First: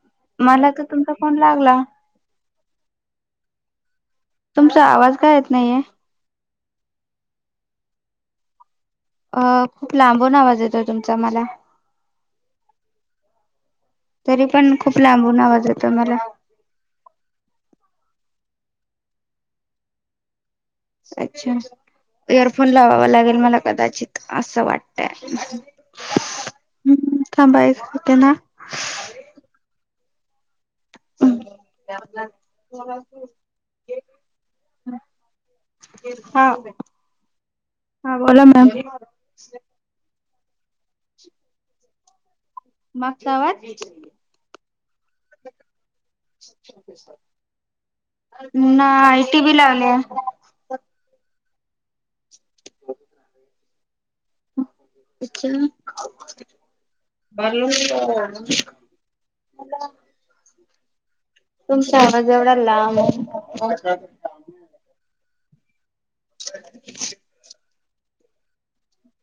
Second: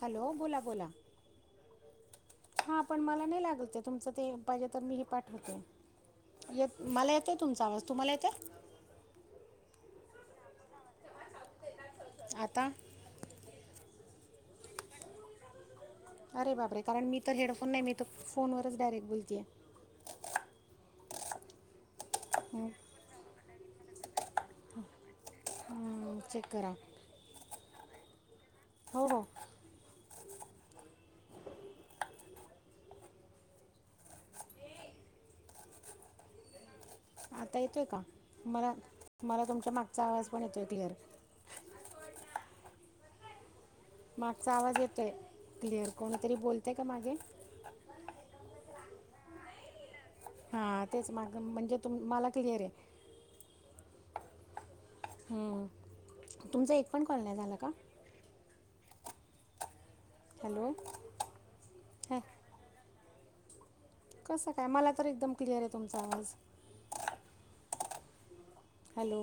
Hello बोला मला तर तुमचा फोन लागला. हा पण मला नाही लागल ते तुमचं ते पाहिजे तर तुमचा मी हे आवाज काय येत पाठवते नाहीये येत मला येतंय तुमचा आवाज तुम्हाला येते अ खूप लांबून आवाज येतो तुमचा मला आता तरी पण खूप लांबून आवाज य अरे बापरे कारण मी तर हेडफोन नाही मी तर फोनवरच डायरेक्ट बोलतेय अच्छा इयरफोन लावावा लागेल मला कदाचित असं वाटत आहे चेक करा हम् चां बाय होते ना हो हो त्या हा आता येतोय का बोला मॅम मला मला तुमच्या मागचा आवाज पण येतोय क्लिअर मागसा वाात मागचा आवाज येतोय क्लिअर कोणतरी बोलतय का मागे ना आयटी बी म्हणजेु मला क्लिअर आहे ब हम्म. तुमचा एक पण कॉल नाही झाला मता का हॅलो तुमच्या हॅ आम जेवढा लांब कसं काय मला तर एकदम क्लियर आहे तुमच हॅलो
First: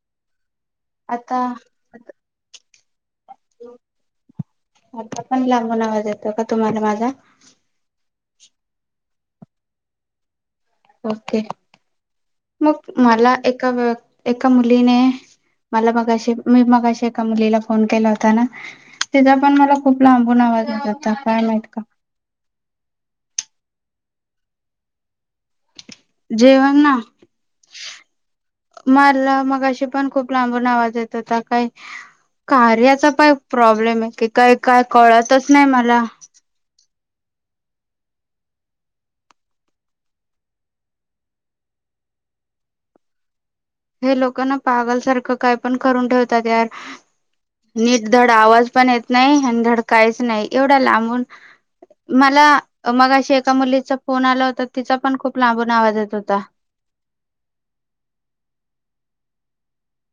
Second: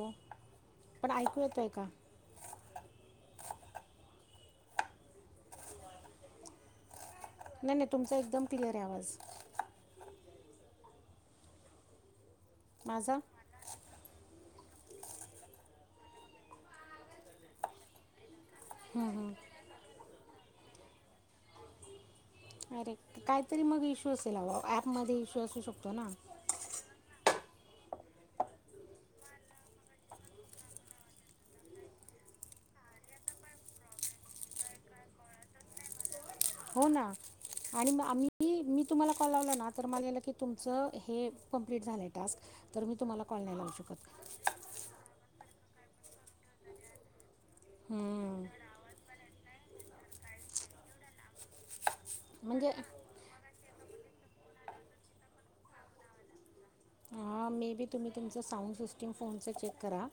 पण आता ऐकू येतोय का आता पण लांब नावाज यातो का तुम्हाला माझा नाही नाही तुमचा एकदम क्लिअर आवाज ओके मग माझा मला एका एका मुलीने मला मग अशी मी मग अशी एका मुलीला फोन केला होता ना तिचा पण मला खूप लांबून आवाज येत होता काय माहित का अरे काहीतरी मग इशू असेल ऍप मध्ये इशू असू शकतो ना मारला मगाशी पण खूप लांबून आवाज येत होता काय कार्याचा काय प्रॉब्लेम आहे की काही काय कळतच नाही मला हो ना आणि मग आम्ही म तला कॉल लावताना म कम्पलिट त हेप् झालंय टास्क तर हि तुम्हाला कॉल नाही लावू शकत हे लोकांना पागलसारखं काय पण करून ठेवतात यार नीटधड हम्म. आवाज पण येत नाही आणिधड काहीच नाही एवढा लांबून मला म्हणजे मग अशी एका मुली त फोन आला होता तिचा पण खूप लांबून आवाज येत होता हा मे बी तुम्ही तुमच साउंड सिस्टम फोन चेक करा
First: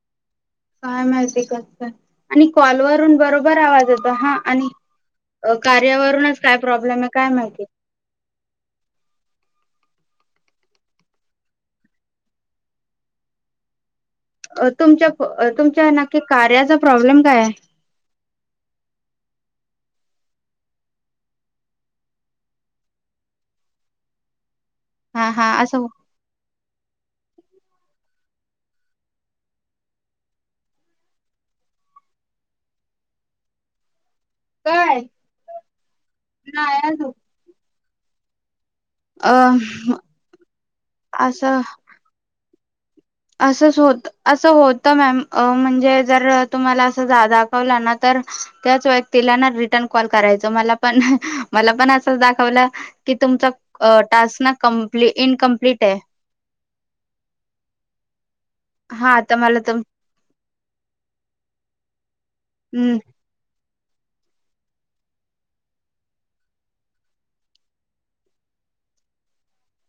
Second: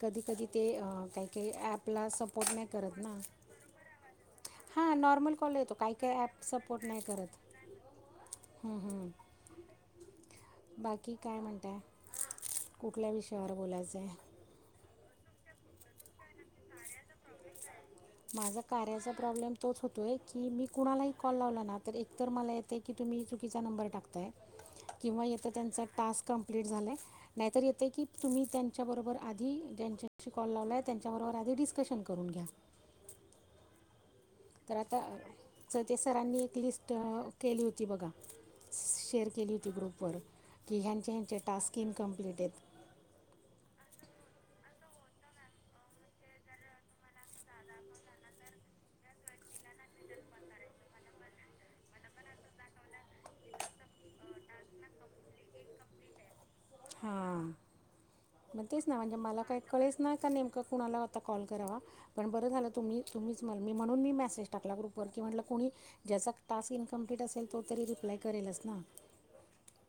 कधी कधी ते काय अं, काही काही मझिकच ॲपला आणि सपोर्ट नाही करत कॉलवररून ना बरोबर आवाज येत हा आणि हां नॉर्मल कॉल येतो काही काही कार्यावरूनच काय प्रॉब्लेम आहे काय माहिती हम्म हम्म बाकी काय म्हणताय कुठल्या विषयावर बोलायचंय अ तुमच्या तुमच्या नक्की कार्याचा प्रॉब्लेम काय आहे माझा कार्याचा प्रॉब्लेम तोच होतोय की मी कुणाला कॉल लावला ना तर मला येत चुकीचा नंर टाक किंवा हा हा त्यां असं टास्क कम्पलिट झालाय नाहीतर येते की तुम्ही त्यांच्याबरोबर आधी ज्यांच्याशी कॉल लावलाय त्यांच्याबरोबर आधी डिस्कशन करून गॅस तर आता काय सतिश सरांनी एक नाही लिस्ट अजून केली होती बघा शेअर अ केली होती ग्रुप वर की ह्यांच्या ह्यांचे टास्क इन्कम्प्लीट आहेत अस होत अस होत मॅम म्हणजे जर तुम्हाला अस जा दाखवलं ना व्यक् क करा म म पण असा. तुम टास् ना इनकमप्लीट आहे. हा. मग तेच ना म्हणजे हा तर मला काही तर कळेच ना का नेमका कुणाला आता कॉल करावा पण ब हम्म [unintelligible] मी म्हणून मी मेसेज टाकला ग्रुपर की म्हटलं कणी ज्याचा टस्क इ्कम्प्ट असेल तो तरी रप्यराेला असस ना. [unintelligible]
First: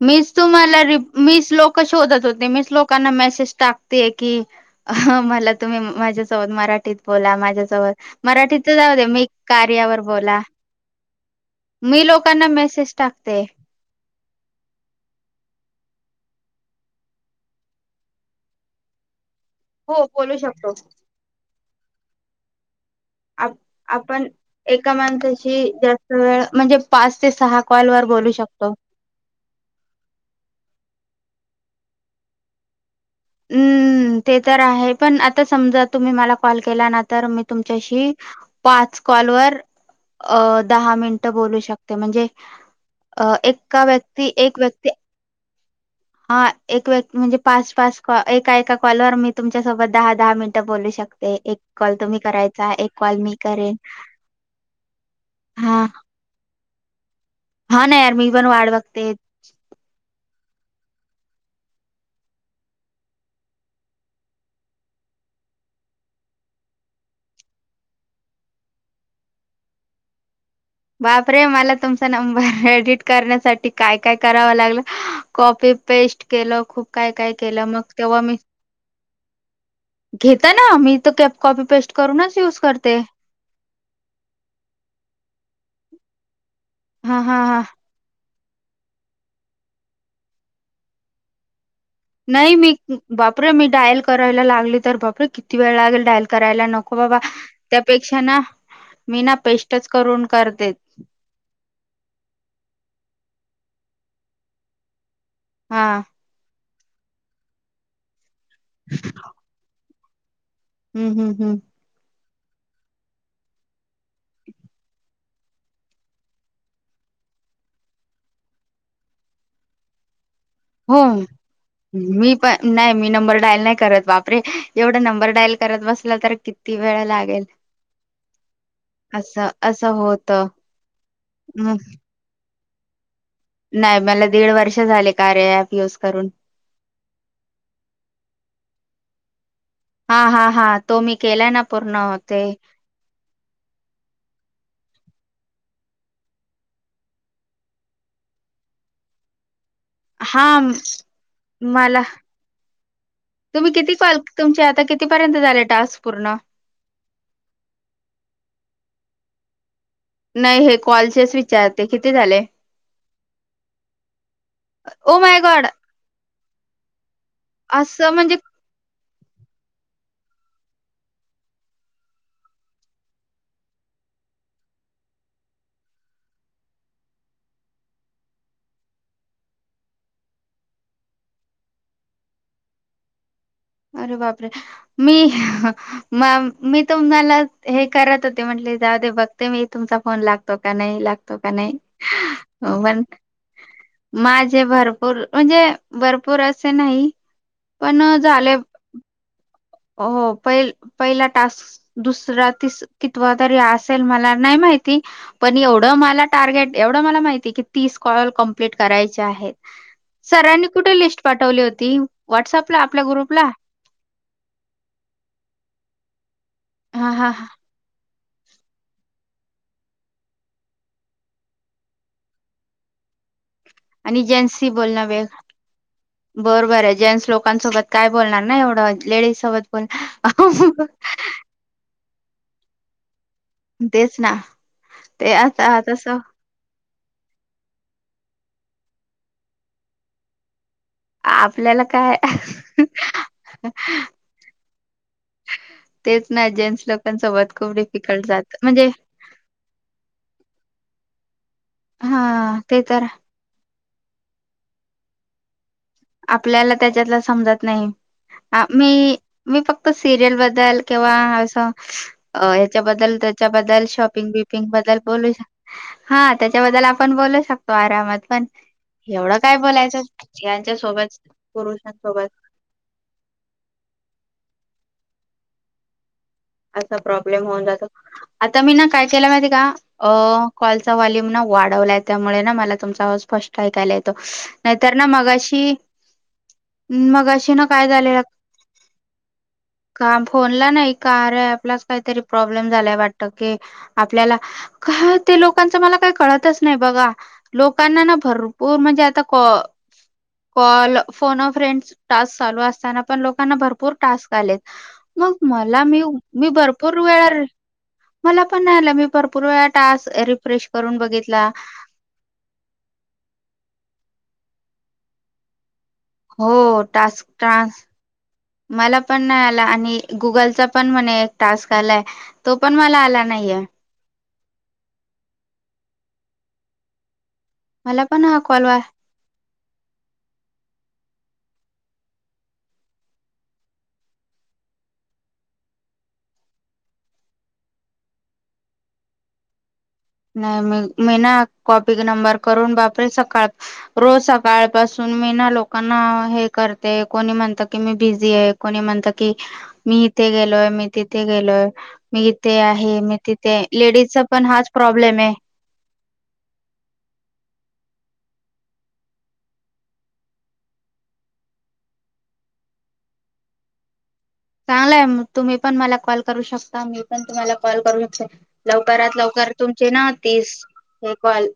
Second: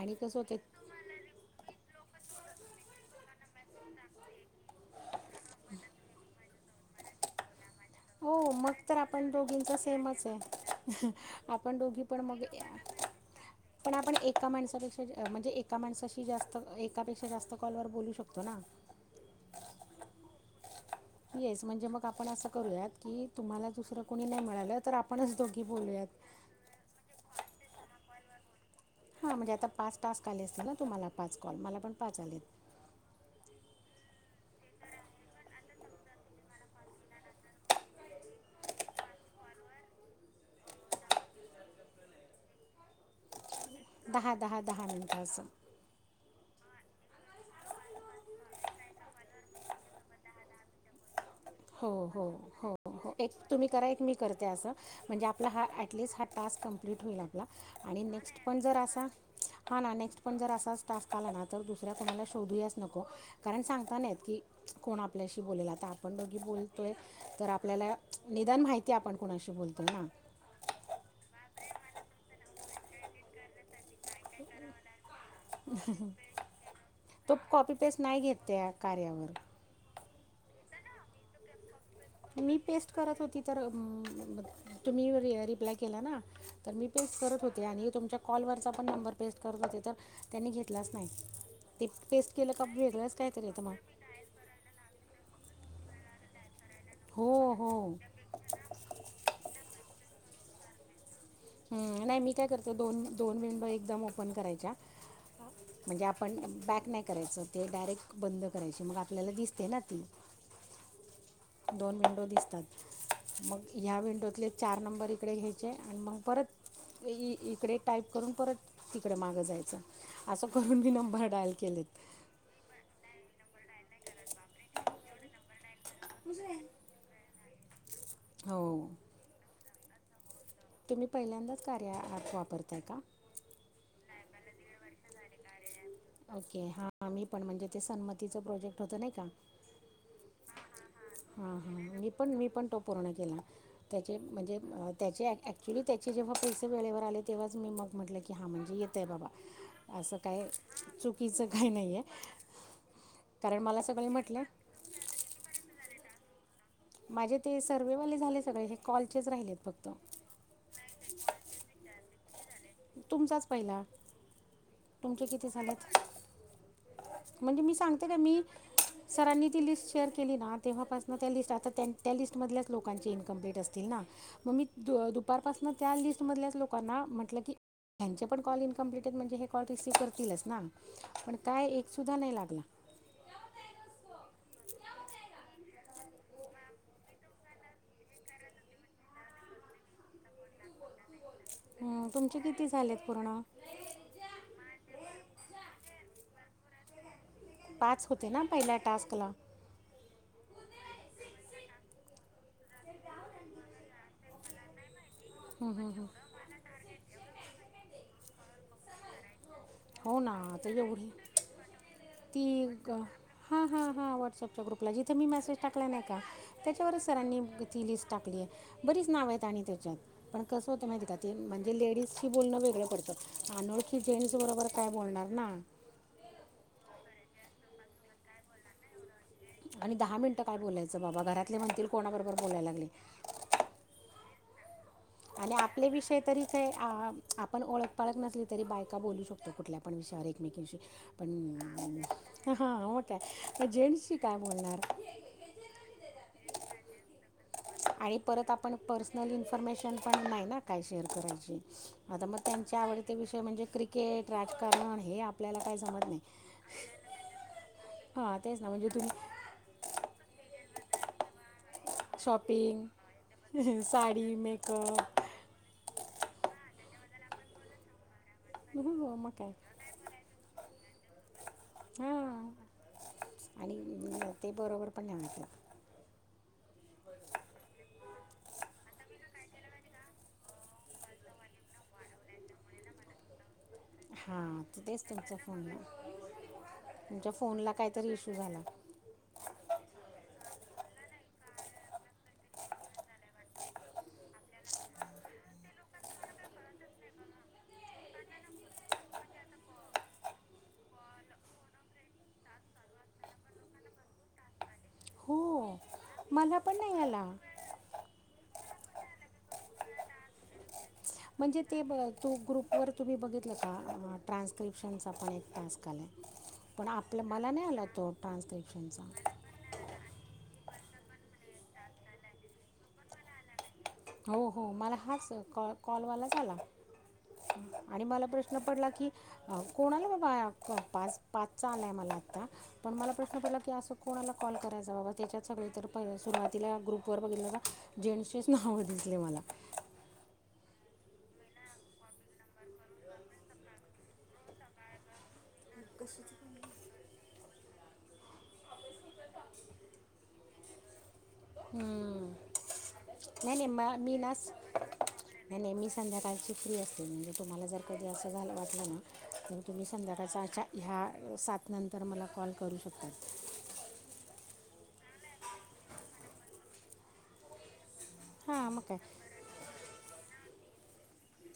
आणि मीस कसं होते तुम्हाला मि शलोक शोधत होते मी शलोकांना मेसेज टाकते की मला तुम्ही माझ्या मराठीत बो माझ्या हो मग तर आपण दोघींच कार्यावर सेमच बोला आहे आपण दोघी पण मग शेष टाकते. पण आपण एक एका माणसापेक्षा म्हणजे एका माणसाशी जास्त एकापेक्षा जास्त कॉलवरर बोलू शकतो ना. हो बोलू शकतो. येस म्हणजे मग आपण असं करूयात की आप तुम्हाला दुसरं कोणी आपण नाही मिळालं एका तर आपणच दोघी माणसाशी जास्त बोलूयात वेळ म्हणजे पाच ते सहा कॉल वर बोलू शको. शकतो. हा म्हणजे आता पाच टास्क आले असतील ना तुम्हाला पाच कॉल मला पण पाच आलेत. हम्म. ते तर आहे पण आ समजा तुम्ही मला कॉल केला मी तुमच्याशी पाच कॉलवरर दहा मिनट बोलू शकते म्हणजे एक का व्यक्ती दहा एक दहा दहा व्यक्ती मिनटाचं हा एक व्यक्ती म्हणजे पाच पाच कॉ एका एका कॉलवर मी तुमच्यासोबत दहा दहा मिनटं बोलू शकतो. हो हो मी तुम्ही करेन करा एक मी करते अस म्हणजे आपला हाटस् हा टास्क कं्प्लीट होईल आपला हा ना आणि यार मी नेक्स्ट पण वाट जर असा बघते हा ना नेक्स्ट ण जर असाच टासताला ना तर दुसऱ्या कोणाला शोधू नको कारण सांगता नाही की कोण आपल्या ब आता आपण ो आपल्याला निदान माहिती आपण कणाशी बोलतो ना. बापरे मला तुमचा नंबर एडिट करण्यासाठी काय काय करावं लागलं. कॉपी पेस्ट केलं खूप काय काय तो केलं कॉपी मग पेस्ट तेव्हा नाही मी घेत त्या कार्यावर घेता ना मी तर कॅप कॉपी पेस्ट करूनच मी युज पेस्ट करते करत होती तर तुम्ही रिप्लाय केला ना. तर मी हा पेस्ट हा करत हा होते आणि तुमच्या कॉलवरचा पण नंबर पेस्ट करत होते तर त्यांनी घेतलाच नाही. ते पेस्ट केलं नाही का मी वेगळंच काहीतरी बापरे येतं मी मग डायल करायला लागली तर बापरे किती वेळ लागेल डायल करायला नको. हो बाबा त्यापेक्षा ना मी ना पेस्टच करून करते. हं नाही मी काय करते दोन दोन विंडो एकदम ओपन करायच्या हा म्हणजे आपण बॅक नाही करायचं ते डायरेक्ट बंद करायची मग आपल्याला दिसते ना ती हम्म हम्म हम्म दोन विन्डो दिसत. मग ह्या विंडोतले चार नंबर इकडे घ्यायचे आणि मग परत इकडे टाईप करून परत तिकडे मागं जायचं. असं करून मी होय नंबर डायल केलेत मी पण नाही मी नंबर डायल नाही करत बापरे एवढा नंबर डायल करत बसला तर किती वेळ लागेल. हो असं. तुम्ही पहिल्यांदाच कार्या ऍप वापरताय का? नाही मला दीड वर्षें झाले कार्य ऍप युज करून ओके हा मी पण म्हणजे ते सन्मतीच प्रोजेक्ट होत नाही का? हा हा हा. तो मी ह, हा केला ना पूर्ण मी पण, होते मी पण, तो पूर्ण केला. त्याचे म्हणजे अ त्याचे ॲक्च्युली त्याचे जेव्हा पैसे वेळेवर आले म्हणले की तेंव्हाच मी म्हणले की, हा येतय बाबा. असं हा काय म- चुकीचं काही नाही आहे. मला कारण तुम्ही मला किती सगळे कॉल, म्हटले तुमचे आता कितीपर्यंत झाले टास्क पूर्ण? माझे ते सर्व्हेवाले झाले सगळे, हे कॉलचेच राहिलेत फक्त. नाही हे कॉलचेच विचारते किती झाले? तुमचाच पहिला, ओ तुमचे माय किती गॉड झालेत? म्हणजे मी सांगते असं काय म्हणजे मी सरांनी ती लिस्ट शेअर केली ना, तेव्हापासन त्या लिस्ट आता त्या-त्या लिस्टमधल्या लोकांची इनकंम्प्लिट असतील ना. मग मी दुपार पासन त्या लिस्ट मधल्याच लोकांना म्हटल की त्यांचे पण कॉल इनकंम्प्लिट आहेत, म्हणजे हे कॉल रिसीव्ह करतीलच ना, पण काय एक सुद्धा नाही लागला. अरे बापरे, मी ह मी तुम्हाला हे करत होते म्हंटल जाऊदे बघते मी तुमचा फोन लागतो. का नाही लागतो. का नाही. हम तुमचे किती अं, झालेत पण पूर्ण? माझे भरपूर, म्हणजे भरपूर असे नाही. पण पाच होते ना झाले पहिल्या टास्क ला. हो पहि पहिला टास्क, दुसरा तीस कितवा तरी असेल मला नाही माहिती. पण एवढं मला टार्गेट, एवढं मला माहिती की तीस कॉल कमप्लीट करायचे आहेत. हो ना सरांनी आता कुठे एवढे लिस्ट पाठवली होती, ती व्हॉट्सअपला आपल्या ग्रुपला. च्या ग्रुपला जिथे मी मेसेज टाकला नाही का, त्याच्यावरच हा हा सरांनी हा. ती लिस्ट टाकली आहे, बरीच नाव आहेत आणि त्याच्यात, पण कसं होतं माहिती का ते, म्हणजे लेडीजशी बोलणं वेगळं पडतं. आनोळखी जेन्टस बरोबर काय बोलण वेगळ, बोलणार ना बरोबर आहे, जेन्टस लोकांसोबत काय बोलणार ना एवढं लेडीज सोबत पण आणि अ हू. कोणा बरोबर बोलायला लागले तेच ना. ते आणि आता आपले तसं विषय तरी काय अ. आपण ओळख-पाळख नसली तरी बायका बोलू शकतो, कुठल्या पण विषयावर एकमेकींशी. आपल्याला काय पण हा मग काय, जेंट्स शी काय बोलणार. तेच ना जेंट्स लोकांसोबत खूप आणि डिफिकल्ट परत जात आपण म्हणजे पर्सनल इन्फॉर्मेशन पण नाही ना काय शेअर करायची हा आता मग त्यांची ते तर आवडते विषय म्हणजे क्रिकेट, राजकारण, हे आपल्याला काय जमत नाही आपल्याला त्याच्यातल समजत नाही, हां तेच अ ना म्हणजे मी, तुम्ही मी फक्त सिरियल बद्दल. केव्हा अस. अ शॉपिंग ह्याच्याबद्दल-त्याच्याबद्दल शॉपिंग साडी बिपिंग बद्दल मेकअप बोलु शक हा त्याच्याबद्दल आपण बोलु शकतो, आरामात पण एवढं काय बोलायचं त्या सोबत हा, पुरुषांसोबत आणि ते बरोबर पण नाही वाटत. असा प्रॉब्लेम होऊन जातो, आता मी ना काय केला माहिती का कॉलचा व्हॅल्युम ना वाढवलाय. त्यामुळे ना मला तुमचा आवाज स्पष्ट ऐकायला येतो, हां तर नाहीतर ना तेच तुमच्या फोनला मगाशी तुमच्या मगाशी फोन ला काहीतरी इश्यु झाला काम फोनला नाही का कार्या ॲप ला काहीतरी प्रॉब्लेम झालाय वाटत कि, आपल्याला काय ते लोकांच मला काही का कळतंच नाही बघा, लोकांना ना भरपूर म्हणजे आता कॉल फोन व फ्रेंड टास्क चालू असताना पण लोकांना भरपूर टास्क आलेत. मग हो मला मी, मी मला पण भरपुर नाही आला वेळा, मला पण नाही आला मी भरपुर वेळा टास्क रिफ्रेश करून बघितला म्हणजे ते तो ग्रुप वर तुम्ही बघितलं क. ट्रान्स्क्रिप्शनण चा पण एक टास्क आला आहे, हो पण आपलं टास्क, मला नाही आला तो टास्क मला ट्रान्स्क्रिप्शनचा पण नाही आला आणि गुगलचा पण म्हणे एक टास्क आलाय तो पण मला आला नाहीये हो हो मला हाच कॉ कॉलवाला आला बाई आणि पण मला हा प्रश्न कॉल वा पडला की कोणाला बाबा पाच पाचचा आलाय मला आत्ता पण मला प्रश्न पडला की असं कोणाला कॉल करायचा बाबा त्याच्यात सगळे तर पहिले सुरुवातीला ग्रुप वर बघितलं जेंट्सचेच नाव भेटले मला नाही मी मी ना कॉपी नंबर करून बापरे सकाळ रोज सकाळपासून मी ना लोकांना हे करते कोणी म्हणत की मी बिझी आहे कोणी म्हणत की मी इथे गेलोय मी तिथं तेथे गेलोय मी इथे आहे मी तिथे नाही नाही म मी लेडीजचा ना पण स- हाच प्रॉब्लेम आहे नाही नाही मी संध्याकाळची फ्री असे म्हणजे तुम्हाला जर कधी असं झालं वाटलं ना तर तुम्ही संध्याकाळचा ह्या सात नंतर मला कॉल करू शकता- [inaudible] चांगलय आहे तुम्ही पण मला कॉल करू शकता मी पण तुम्हाला कॉल करू शक हां मग काय लवकरात लवकर तुमचे ना तीस एक कॉल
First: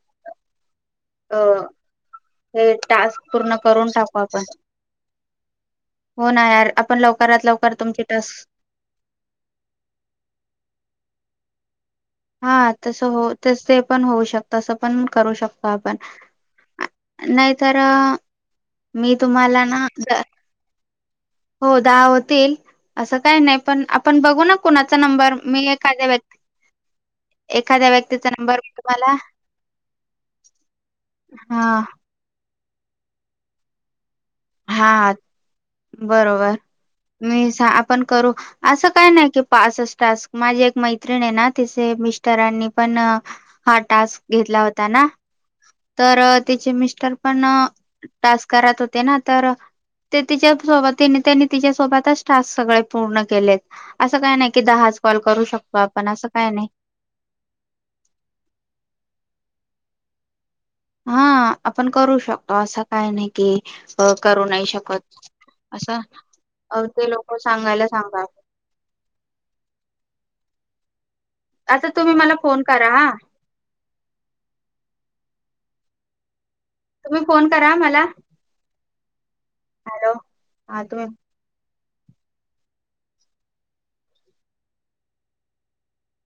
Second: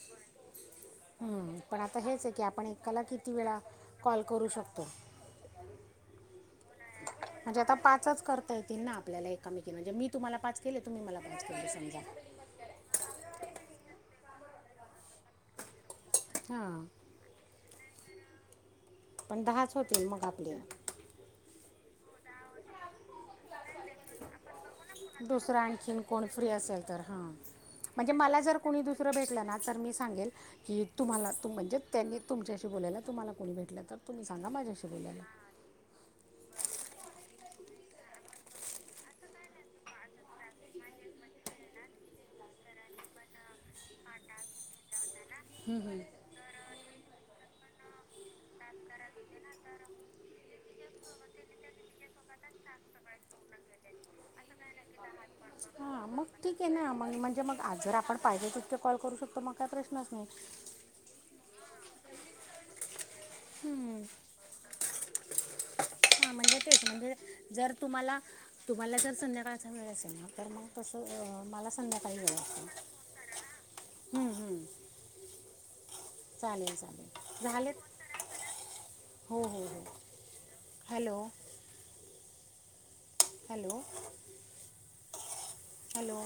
अ हम्म पण आता हेच आहे की आपण हे एकाला टास्क किती पूर्ण वेळा करून टाकू कॉल आपण करू शकतो. [inaudible] आपण लवकरात म्हणजे आता लवकर तुमची पाचच टास्क करता येतील ना आपल्याला एककामेकी म्हणजे मी तुम्हाला पाच केले तुम्ही मला पाच. त समजा हा तस हो तसे पण होऊ शकत असं पण करू शकतात. पण हां नाही तर मी पण तुम्हाला दहाच ना होतील मग आपले हो दहा होतील असं काही नाही पण आपण बघु ना कुणाचा नंबर दुसरं मी आणखीन एखाद्या कोण फ्री असेल तर हां व्यक्ती एखाद्या म्हणजे व्यक्ती मला जर को दुसर भेटलं ना तर मी सांगेल क तुम्हाला म्हणजे हा त्यांनी तुमच्याशी बोलायला तुम्हाला कोणी भेटलं तर तुम्ही सांगा माझ्याशी हा बोलायला बरोबर मी आपण करू असं काय नाही की पाच च टास्क माझी एक मैत्रिणी आहे ना तिचे मिस्ट रांनी पण हा टास्क घेतला होता ना. तर तिचे मिस्टर पण टास्क करत होते ना तर ते तिच्या सोबतीने त्यांनी तिच्यासोबतच टास्क सगळे पूर्ण केलेत असं काय नाही की दहा कॉल करू शकतो हां आपण मग असं काय ठीक नाही. आहे ना मग म्हणजे मग जर आपण पाहिजे तितके कॉल करू शकतो मग काय प्रश्नच नाही. हा आपण करू शकतो असं काय नाही की हम्म. करू नाही शकत. असं हां म्हणजे तेच अ ते म्हणजे लोक जर सांगायला तुम्हाला, सांगा तुम्हाला जर संध्याकाळचा वेळ असेल ना तर मग तसं अं, मला आता तुम्ही संध्याकाळी मला वेळ फोन असेल करा हा. हम्म हम्म चालेल तुम्ही चालेल फोन झालेत, करा मला फोन करा मला. हॅलो, आणी तुम्ही हॅलो! हॅलो!